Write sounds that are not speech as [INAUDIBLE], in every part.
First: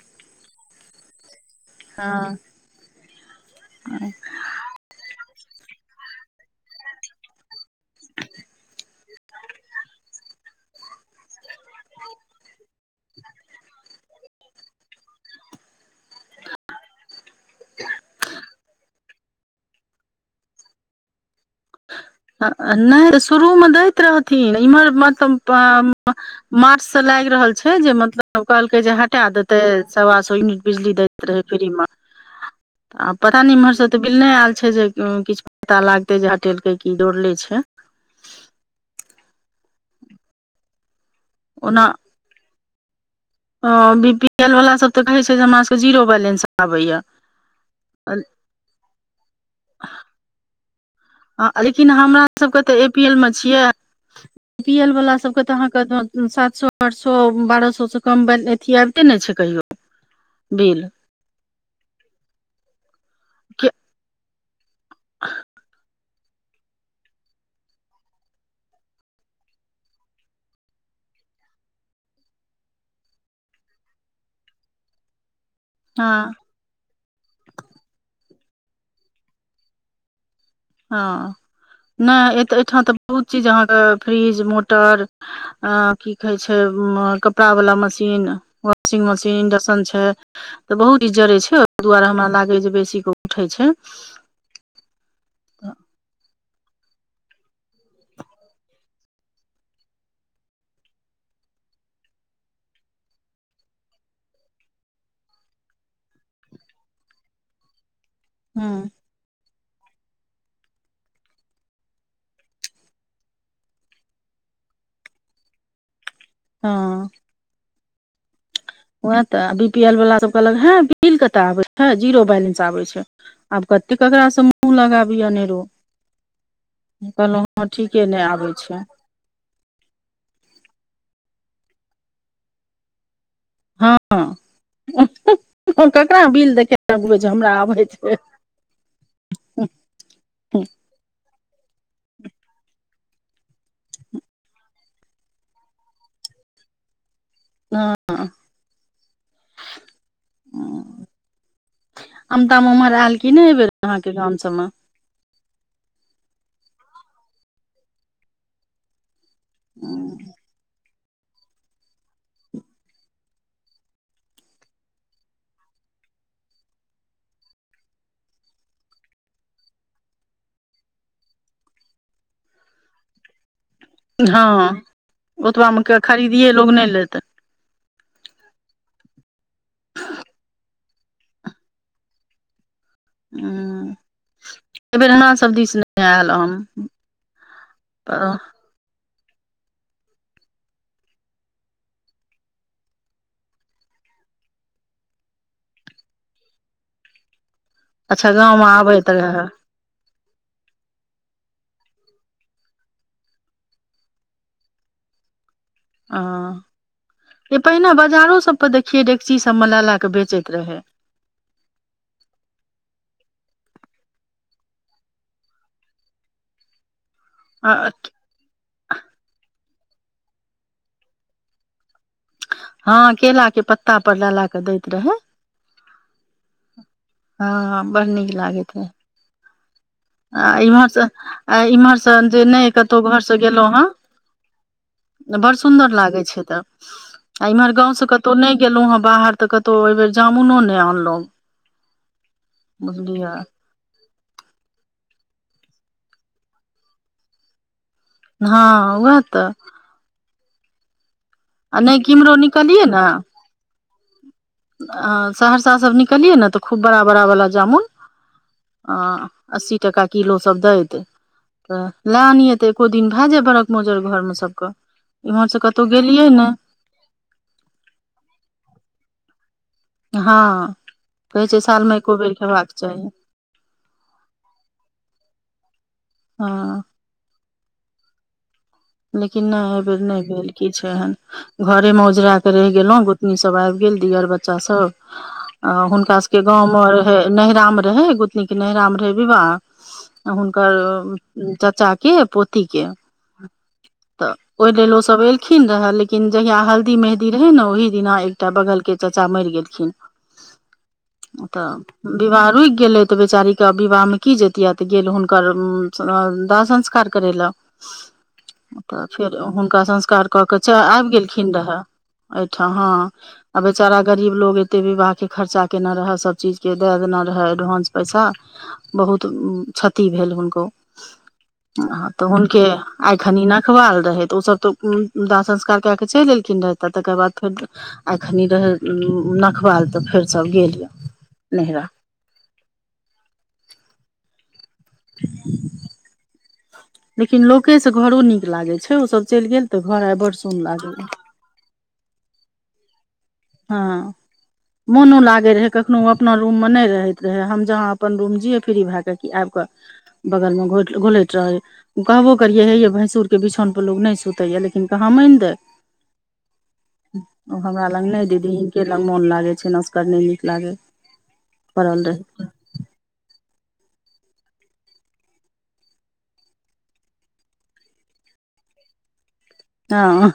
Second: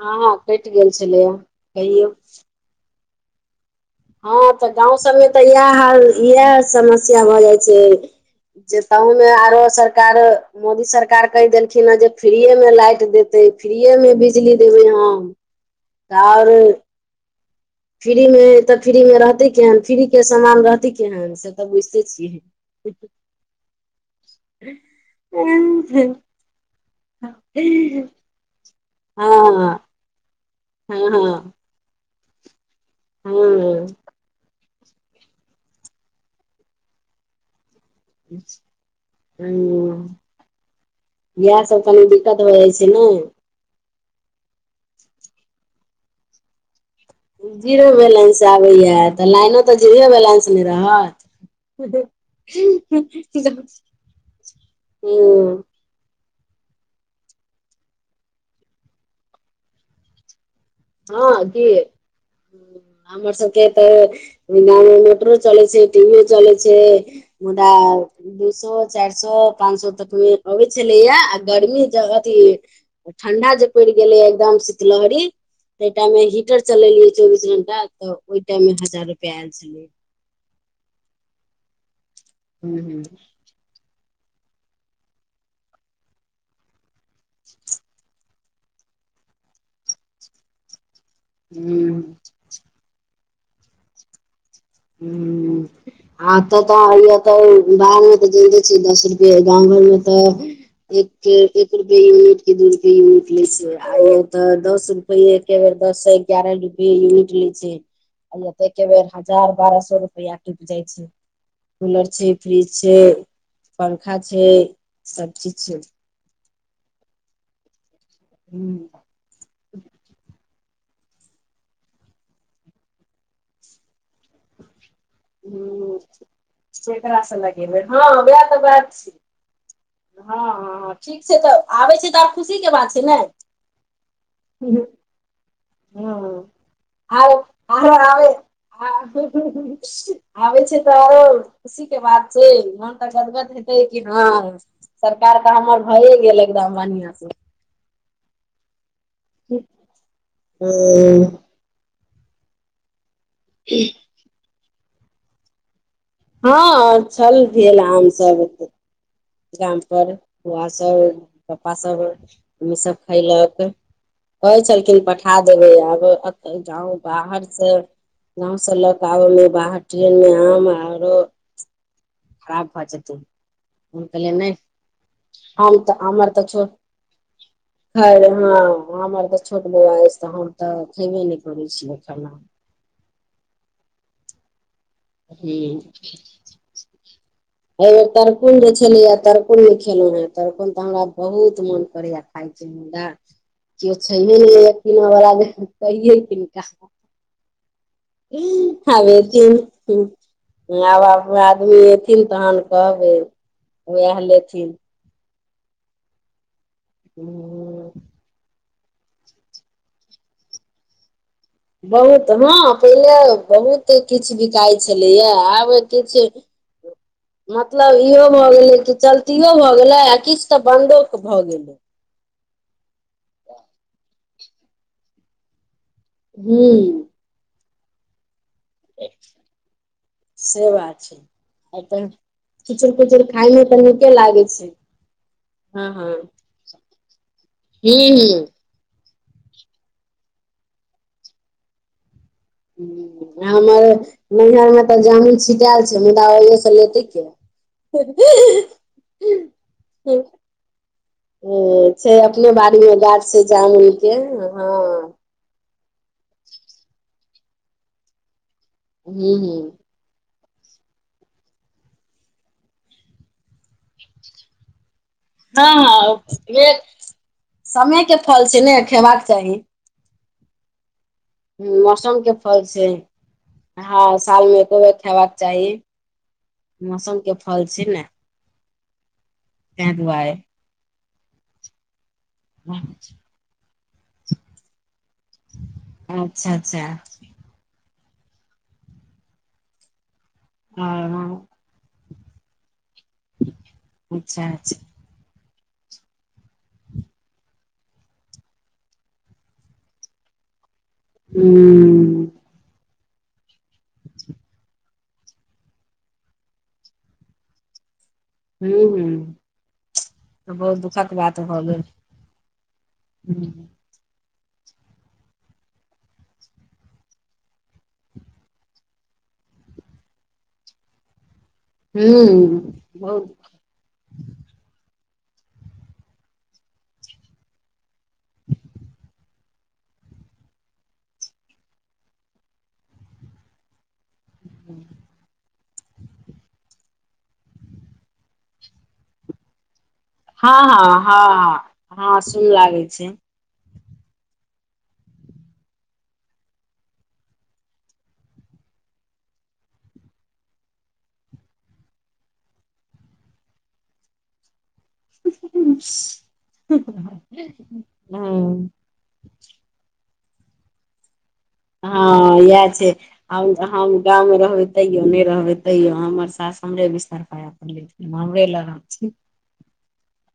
हँँ कटि गेल छलैए हँ हँ तऽ गाँंव सबमे तऽ इएह हाल इएह समस्या भऽ जाइ छै जे तहु मे आरो सरकारो मोदी सरकार कहि देलखिन हे जे फ्रीए मे लाइट देते फ्रीए मे बिजली देबै हम त आर फ्री मे तऽ फ्री मे रहतै केहन फ्री के सामान रहतीै केहन से तऽ बुझिते छियै नय शुरू मे दैत रहथिन इम्हर हँ मतलब हँ मार्च से लागि रहल छै जे मतलब कहलकै जे हटा देते सवा सए यूनिट बिजली हँ दैत रहे हँ फ्री मे आब पता नहि हँ इम्हरसँ तऽ बिल नय आयल छै जे किछु पता लागतै जे हटेलकै की जोर ले छै ह या सब तनी डी दिक्कत भए जाइ छै न ओ बी पी एल वालास सब तऽ कहैत छै जे हमर सभके जीरो बैलेंस आबैए जीरो बैलेंस आबैय तऽ लाइनो तऽ जीरो बैलेंस नय रहत लेकिन हमरा सब के तऽ ए पी एल मे छियै ए पी एल वाला सबके तऽ अहाँके सात सए आठ सए बारह सएसँ कम अथी आबिते नय छै कहियो बिल हँ देत हमार सबके तऽ मोटर चलै छै टीभी ओ चल छै मुदा दू सए चारि सए पाच सए तक मे अबै छलैया आ गर्मी त अथी ठंडा जे पड़ि गेले एकदम शीतलहरी ते हँ टाइमे मे हीटर चलेलियै चौबीस घंटा तऽ ओहि टाइम मे हजार रुपआ आयल छलेै हँ नय एतऽ हूं एहिठाम तऽ बहुत हूं चीज अहाँके फ्रिज मोटर अ की कहे छै उ कपड़ा वाला मशीन वाशिंग मशीन इंडक्शन छै तऽ बहुत ई जड़ै छै ओहि हूं दुआरे हमरा लागै जे बेसी क उठै छै ह आ तऽ तऽ बाहर मे तऽ जजैनते छ दस रुपे गाम घर मे तऽ एक एक रूप यूनिट के दू रुप यूनिट ले छ आ त दस रूप रूपये एके बेर दस गगारह रुप यूनिट ली छै त हँ बेर हजार बारह सए रुपैआ टूट जाइ छै कूलर छै फ्रिज छै पंखा छै सब चीज छै हँ हू वए तऽ बी पी एल वाला सब कहलक हे बिल कतय आबै छै जीरो बैलेंस आबैत छै आब कत ककराास मुूह लगाबिये अनेरो केकरा से कहलहु हँ लगेबै ठीके नय वएह आबे तऽ छै बात हँ हँ ठीक छै तऽ आबै छै तऽ आब खुशीके बात छै ने हँ ककरा हँ बिल देखे जे आरो हमरा आरो आबैत छै [UNINTELLIGIBLE] आबै छै तऽ आरो खुशी के बात छै मन तऽ गदगद हेतै कि नय सरकार तऽ हमर भएए गेल एकदम बढ़आं से ह हु अमता उम्हर आयल की ने एहि बेर अहाँके गाम सबमे हँ छल भेल आम सब गामप बौआ सभ पपा सभ मम्मी सभ खयलक कहै छलखिन पठा देबै आब ए गाँव बाहर से गाँंव से लऽ के आब मे बाहर ट्रेन मे आम आरो खराब भऽ जतई हम कहलियै नय हँ आम ओतबामे तऽ के आमर तऽ खरीदिये छो लोग नहि लेतै ख हँ हमर तऽ छोट बौआ अछि तऽ हम तऽ खेबे नय करै छियै खाना हु अथी एहि बेर तर्कुल जे छलै तरकुल ओ छलाई ह तरकुन तऽ हमरा बहुत मन करेया खाय क केओ छैे नय किन बला कहिये किनका अच्छा गाँवमे [UNINTELLIGIBLE] आबैत रहए आब आब आदमी एथिन तहन कहबै ओए लेथिन ह जे पहिने बाजारो सभपर देखियै डेकची सभ मे ल ला कऽ बेचैत रहै बहुत हँ पहिले बहुत किछु बिकाइ छलैएा आब अते चीज [INAUDIBLE] मतलब इहो भऽ गेलै कि चलतीयौ भऽ गेलै आ किछु तऽ बन्दो भऽ गेलै हँ केला के पत्ता पर ला ला के दैत रहे हु हँ बड़ नीक लागेैत रहै [UNINTELLIGIBLE] आ से इम्हर बात सँ छै आ इम्हर सँ जे नय किचुर कतहु घर कुचुर सँ खायमे गेलहुँ तऽ नीके लागै छै ह बड हँ सुंन्दर हँ लागे छैय तऽ आ इमहर गाँं से कतहु हूँ नय गेलहुं ह बाहर तऽ कतहु आइ बेर जामुनो ने आनलहुं हु हमार नैहर मे तऽ जामुन छिटाएल छैय मुदा ओे से लेते के ह उएह तऽ आ नहि छैय किम्हरो अपने बारी निकलियै मे गाछ से जमुन के अ सहरसा सब निकलियै ने तऽ खूब बड़ा बड़ा बाला जामुन ह हूँ हूँ अस्सी टाका किलो सब दैत तऽ प्लान य तऽ एको दिन भए जाय ब्रख भोजन घर मे सबके इम्हर से ह कतहु गेलियै ने ह यके समय के फल छैय ने खेबाक चाही ह कहै छैय साल मे एको बेर खयबाक चाही ह साल मे एको बेर खयबाक चाही हँ मोसम के फल छैय ने लेकिन नय ए तै बेर नय दुआरे भेल किछ एहन घरे में उजरा के रहि गेलो गोतनी सब आइब गेल दिअर बच्चा सब हुंका सब के अच्छा अच्छा गाममे रहे नैहारा मे रहे गोतनी के नैहारा रहे विवाह हुनकर हँ चच्चा के पोती के तऽ अच्छा ओहि अच्छा लेल ओ सब एलखिन खिन लेकिन जहिया हल्दी मेहदी रहै ने ओहि दिना एकटा बगल के चच्चा मरि गेलखिन [INAUDIBLE] तऽ हूँ विवाह रुकि गेलै तऽ बेचारी क विवाह मे की जतियै तऽ गेल हुनकर दाह संस्कार करै लए [INAUDIBLE] हूँ तऽ हूँ फेर हुनका संस्कार कऽ तऽ च बहुत आबि दुखक बात गेलखिन भऽ रहए गेल एहिठ ह अब बेचारा गरीब लोग एते विवाह के खर्चा केयने रहे सबचीज के दए देने रहे एडवान्स पैसा बहुत क्षति भेल हुनको तऽ हुनके हूँ आइ बहुत खनी नखवाल रहै त ओ सब तऽ उ दाह संस्कार क के चलि एलखिन रहे तऽ तकर बाद फेर एखनि रहै नखबाल तऽ फेर सब गेल यए नैहरा [INAUDIBLE] लेकिन लोके से घरो नीक लागे छैय सब चलि गेल ते घर आ ह ह ह ह सुन लागे छैय हँ मोनो लागै रहै कखनो अपना रूम मे नय रहैत रहै हम जहाँ अपन रूम जियै फ्री भए कऽ कि आबि कऽ बगल में घोलैत रहे कहबो करिये हेये भैसुर के बिछौन पे लोग नय सुते या लेकिन हिनका दहमीन दो ओ हमरा लग दीदी हूँ हिनके लग मोन लागे छैय असगर नौ नीक लागे य ह इएह छैय हम हम गाव में रहबे तैयो ने रहबे तैयो हमर सास हमरे बिस्तर पर रहत हमरे लग रहथिन हाँ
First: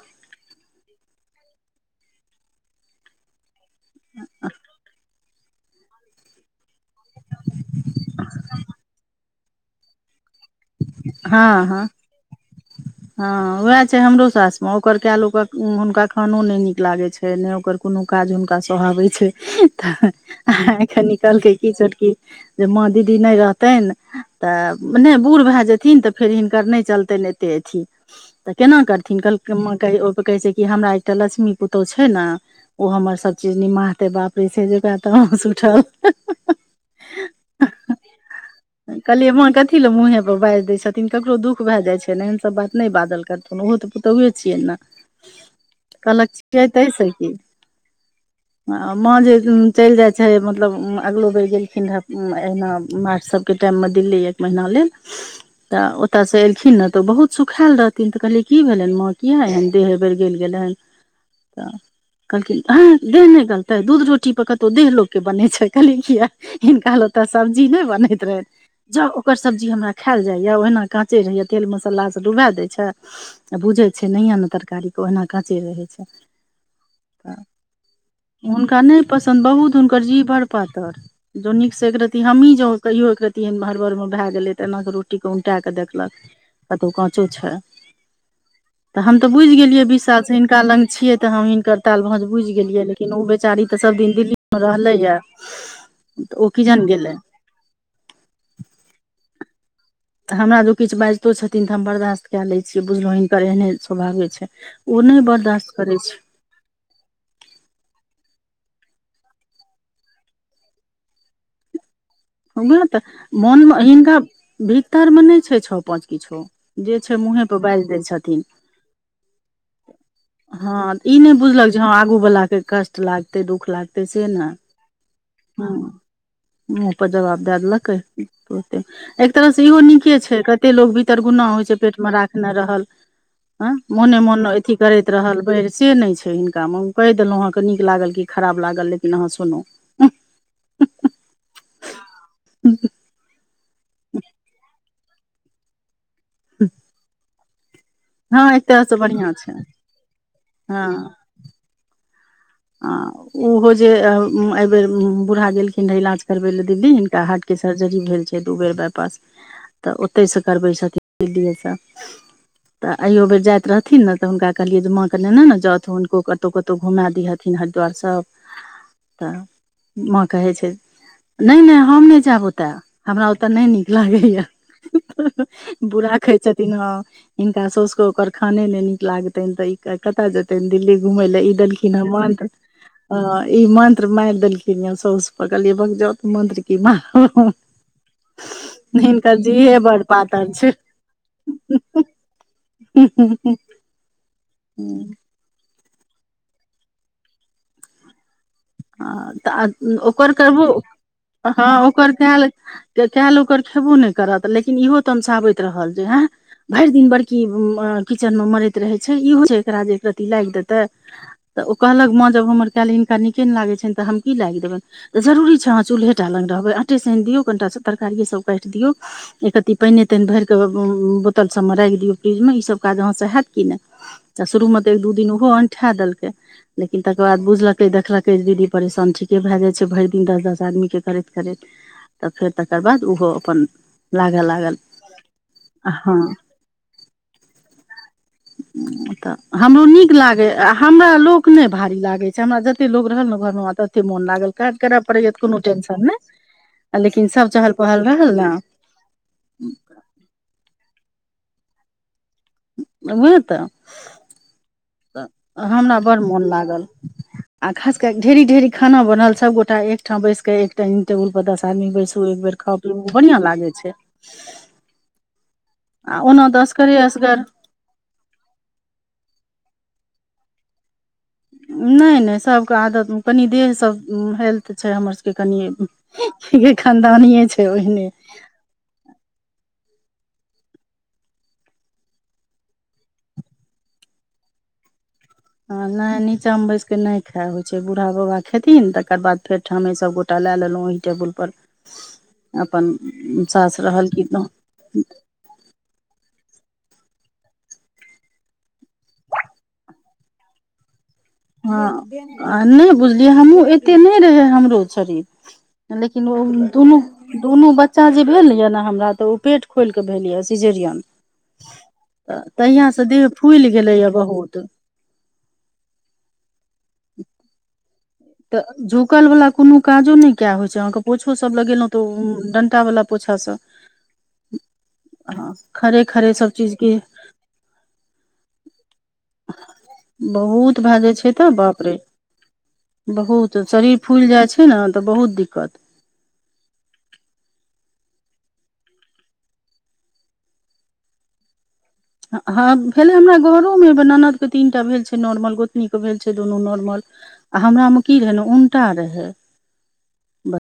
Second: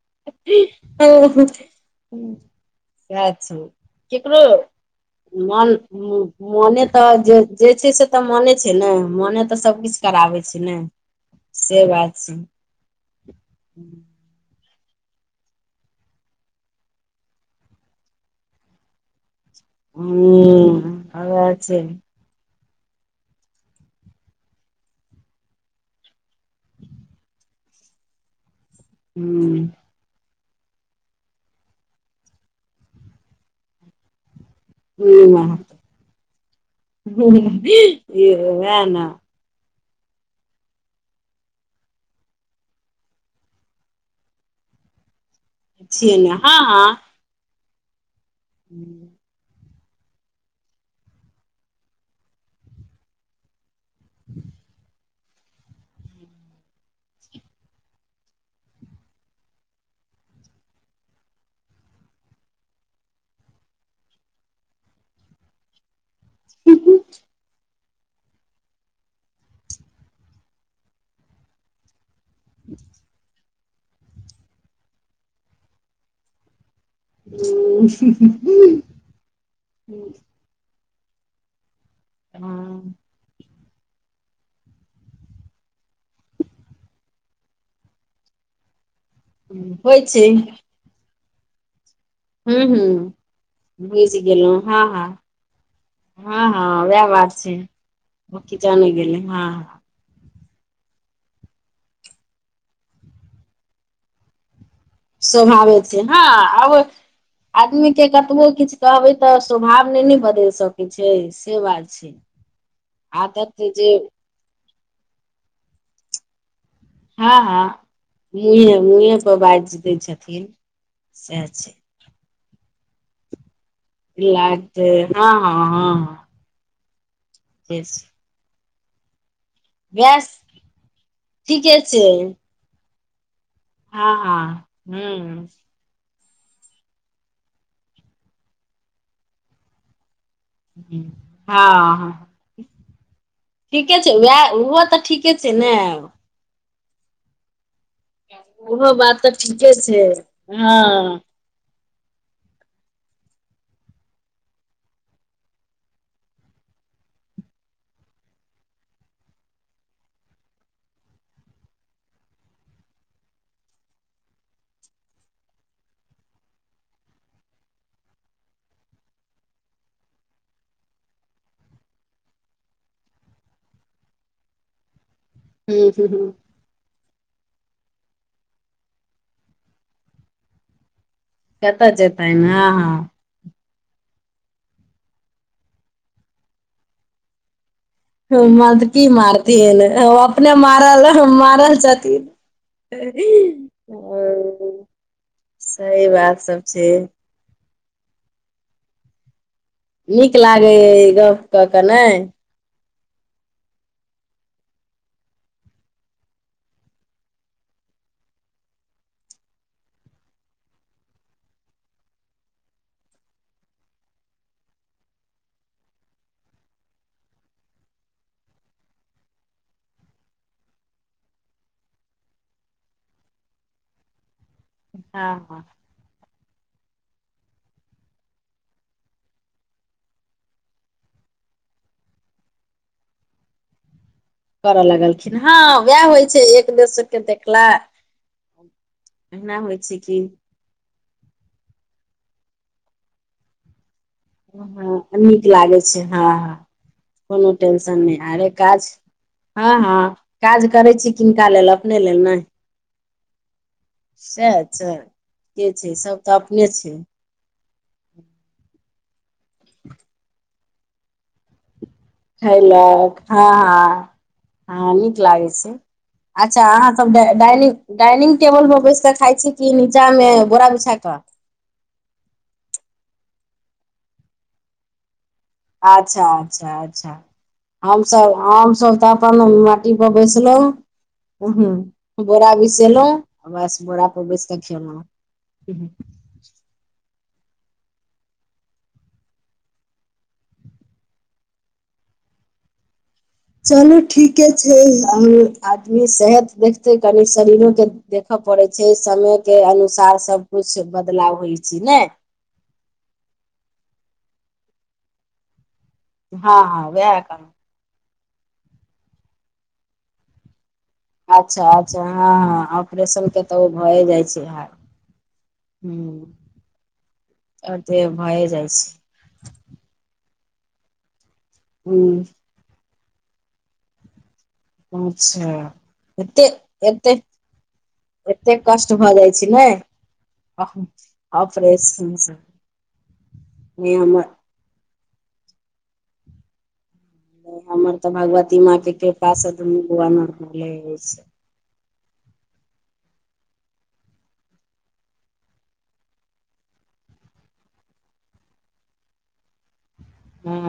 सह छैय केकरो मन मने तऽ जे जे छैय से तऽ मने छैय ने मने तऽ सबकिछु कराबै छैय ने से बात छैय ह वएह छैय हमरो सास मे ओकर क लो हुनका खानो ने नीक लागे छैय नय ओकर कोनो काज हुनका सहबैत छैय तऽ आय ह वएह कलखिन् कि छै छोटकी जे माँ दीदी नय रहतेनि तऽ नहि बूढ़ भए जाथिन त हिनकर त फिर हिँकर नय चलतैन एतय अथि कलके ह माँ ओ प कहै छै कि हमरा एक लक्ष्मी पुतो छै ने ओ हमर सब चीज निमाहते बाप रे से जे त हस उथल वएह ने काल्हिये माँ कथि ल मुहे बाजि दै छथिन ककरो दुःख भए जाइत छै ने एहन सभ बात नय बाजल करथिन ओहो तऽ पुतहुे छियै ने छिये कहलक ने हँ हँ आ माँ जे चलि जाइ छै मतलब अगिलो बेर गेलखिन रहए अहिना मा सब के टाइम मे दिल्ली एक महिना लेल [INAUDIBLE] तऽ ओतयसँ एलखिन ने तऽ ओ बहुत सुखायएल रहथिन तऽ कहलियै की भेलनि माँ किया एहन देहे बेर ग गेलि गेलन [INAUDIBLE] तऽ कहलखिन आय देह नय गलतै दूध रोटी पर कतहु देह लोक के बनै छै कहलियै किए हिनका ले ओते सब्जी नय बनैत रहे जाऊ ओकर सब्जी हमरा खायल जाइए ओहिना काँचै रहैए तेल मसालासभ डुबाए दै छै आ बुझै छै नहिय ने तरकारीे ओहिना काँचे रहै छै तऽ हुनका नय पसन्द बहुत हुनकर जी बर पातर जो नीक से एक रतती हमही जो हँ कहियौ एक रती एहन हड़बर मे भए गेले तैना कऽ रोटी कऽ उल्टै केँ देखलक कतो काचो छै [INAUDIBLE] हम तऽ बुझि गेलिये होइ बीस साल छै से हिनका लग छिये ते हम हिनकर ताल भाज भुझि ह ह गेलियै लेकिन ओ बेचारी तऽ सभदिन बुझि दिल्ली में गेलहुँ हँ हँ रहलैए तऽ हँ ओ हँ किजन वएह गेलै बात छै [INAUDIBLE] उ किजान गेलै हँ तऽ हमरा दो किछ बाजितो छथिन तऽ हम बर्दाश्त कए लै छियै बुझलौ हिनकर एहने स्वभावे छै ओ नहि स्वाभवे बर्दाश्त करै छै हँ आ आदमी केँ कतबो किछ कहबै तऽ स्वभाव नै न बदैल सकै छै से बात छै वैह तऽ मोन आदत में जे हिनका भीतर में नै छै छओ पाँच किछो जे छै हँ मुँहे पर हँ बाइज दै छथिन मुँहे मुँहे पर बाजि दै छथिन [INAUDIBLE] हँ ई नै सएह छै बुझलक जे ह आगू वला केँ कष्ट लागते दुःख लागते से नै जे हँ हँ हँ मुँह पर जबाब दै से दलक [UNINTELLIGIBLE] छै एक तरह स इहो नीके वएह छै कतेक लोक भीतरगुना होइ छै पेटमे राखने रहल हँ मोने मोन हँ अथी करैत रहल ब हूँ से नै छै हिनका मे कैह देलौ अहाँकें नीक लागल कि खराब लागल लेकिन अहाँ सुनू हँ ह [INAUDIBLE] ठीके छै वैह ओहो तऽ ठीक ठीके छै नै ब [UNINTELLIGIBLE] हँ एक तरह ओहो से बात बढ़िआँ तऽ ठीके छै हँ आ [UNINTELLIGIBLE] ओहो जे [UNINTELLIGIBLE] यै बेेर बूढ़ा गेलखिन रहे इलाज करबे ले दिल्ली हिनका हारट केँ सर्जरी भेल छै दू बेर बाइ पास [INAUDIBLE] तऽ ओतै स करबै छथिन दिल्ली स [UNINTELLIGIBLE] तऽ अहियो बेर जाइत रहथिन ने तऽ हुनका कहलियै जे माँकेँ नेने ने जाउथ हुनको कतौ कतौ घुमा दिहथि थीन हरिद्वार सब [INAUDIBLE] तऽ माँ कहै छै नै नै हम नै जायब ओतय हमरा ओतय नै नीक लागैएा [UNINTELLIGIBLE] हूँ हूँ बुरहा हूँ कहै हिन हँ हिनका सौसक ओकर खाने नै नीक लागतेन ते ई कतय जेते त दिल्ली घुम ल ई कतऽ देलखिन [UNINTELLIGIBLE] ह ई मन्त्र माइर देलखिन ये साउस पर कहलियै भग जाउ त मंत्र की मार [UNINTELLIGIBLE] हु मंत्र की जीहे मारथिन बड़ पातर अपने छै मारल मारल छथिन [UNINTELLIGIBLE] सही बात सब छै हँ तऽ ओकर नीक करबो लागे य गप [INAUDIBLE] कऽ हँ के ने ओकर कै तऽ कए लोक ओकर खेबो नै करत लेकिन इहो तमशाबे रहल जे हँ भरि दिन बड़की किचेन में मरैत रहै छै इहो छै एकरा जे एक रति लाइग देतै तऽ ओ कहलक माँ जब हमर कयल हिनका नीके नै लागै छनि तऽ हम की लाइग देबनि तऽ जरूरी छै अहाँ चूल्हे टा लग रहबै आटे साइन दियौ कनिटा तरकारिए सभ काइट दियौ एक रति पाइनै ताइन भैर कऽ बोतल सभ मे राइख दियौ फ्रिजमे ईसभ काज अहाँ स हयैत कि नै [INAUDIBLE] शुरू में त एक दू दिन हँ ओहो हँ अंठा देलके लेकिन तकर बाद बुझलके देखलक कहै दीदी परेशान ठीके भए जाइ छै भरि दिन दस दस आदमीके करैत करैत तऽ फेर तकर बाद ओहो अपन लागेल कर लगलखिन हँ वएह होइ छै एक दोसरके देखला तऽ एना होइ हमरो छै नीक कि लागै हमरा लोग नै भारी लागे छै हमरा जते लोग रहल ने घर में तते मोन लाग हँ नीक लागे छै हँ हँ लेकिन सब कोनो चहल टेंशन पहल नय रहल ने आरे काज हँ हँ काज करै छी किनका लेल अपने लेल नय उएह तऽ छै के छै हमरा बड़ सब तऽ मोन अपने लागल छै आ खास के ढेरी ढेरी खाना बनल सब गोटा एक ठाम बैस के एक डाइनिंग टेबुल पर दस आदमी बैसल तू एक बेर खा पी खयलक बढ़ियां हँ लागै छै हँ हँ नीक लागैत छै आ ओना तऽ अच्छा असगरे अहाँसभ असगर डाइनिंग डाइनिंग टेबल मे बैस के खाइ छी किी नीचा मे बोरा बिछा कऽ नय नय सबके आदतमे कनि देह सब हेल्थ छै हमर सभके के अच्छा कनि के खानदानीे छै ओहिने आम सब तऽ मटीप बेसलो बोरा बिसेलहुँ बस बोरा पर बैस कऽ खेलो ह नय नीचा में बैसके नय खा होइ छै बूढ़ा बाबा खेथिन तकर बाद फेर ठामे सभ गोटा लए लेलु ओही टेबुलपर अपन - - चलू ठीके छै [INAUDIBLE] आदमी सेहत देखतै कनि शरीरोके देखऽ पड़ैत छै समयके अनुसार सब खुद से बदलाव होइ छै ने हँ नय बुझलियै हमहुूँ एते नय रहे हमरो शरीर लेकिन ओ हँ हँ दुनू उएह कहलहुँ दुनू बच बच्चा जे भेल यऽ ने हमरा तऽ ओ पेट खोलिकऽ भेल यऽ सिजेरियन अच्छा अच्छा हँ तऽ हँ तहियासँ ऑपरेशन देह के तऽ फुलि ओ भए गेलैए जाइ छै बहुत हाल हू आ [INAUDIBLE] तऽ झुकल वला कोनो काजो नय क होइ छै अहाँके पोछो सब लगेलहुँ तऽ हूँ ओ डंटा वला पोछास सँ अच्छा खड़े खड़े सब एतेक चीज के एतेक एतेक कष्ट भऽ जाइ छै ने बहुत कहा भए जाइ छै तऽ बाप रे ऑपरेशन सँ बहुत शरीर फुइल जाइ छै ने तऽ बहुत दिक्कत हमर तऽ भगवती माँ के कृपा से दुनू बौआ नोरमले ऐछ हँ भेलै हमरा घरोमे ननदके तीन टा भेल छै नॉर्मल गोतनीके भेल छै दुनू नॉर्मल हमरामे की रहै ने उनटा रहै ह [INAUDIBLE]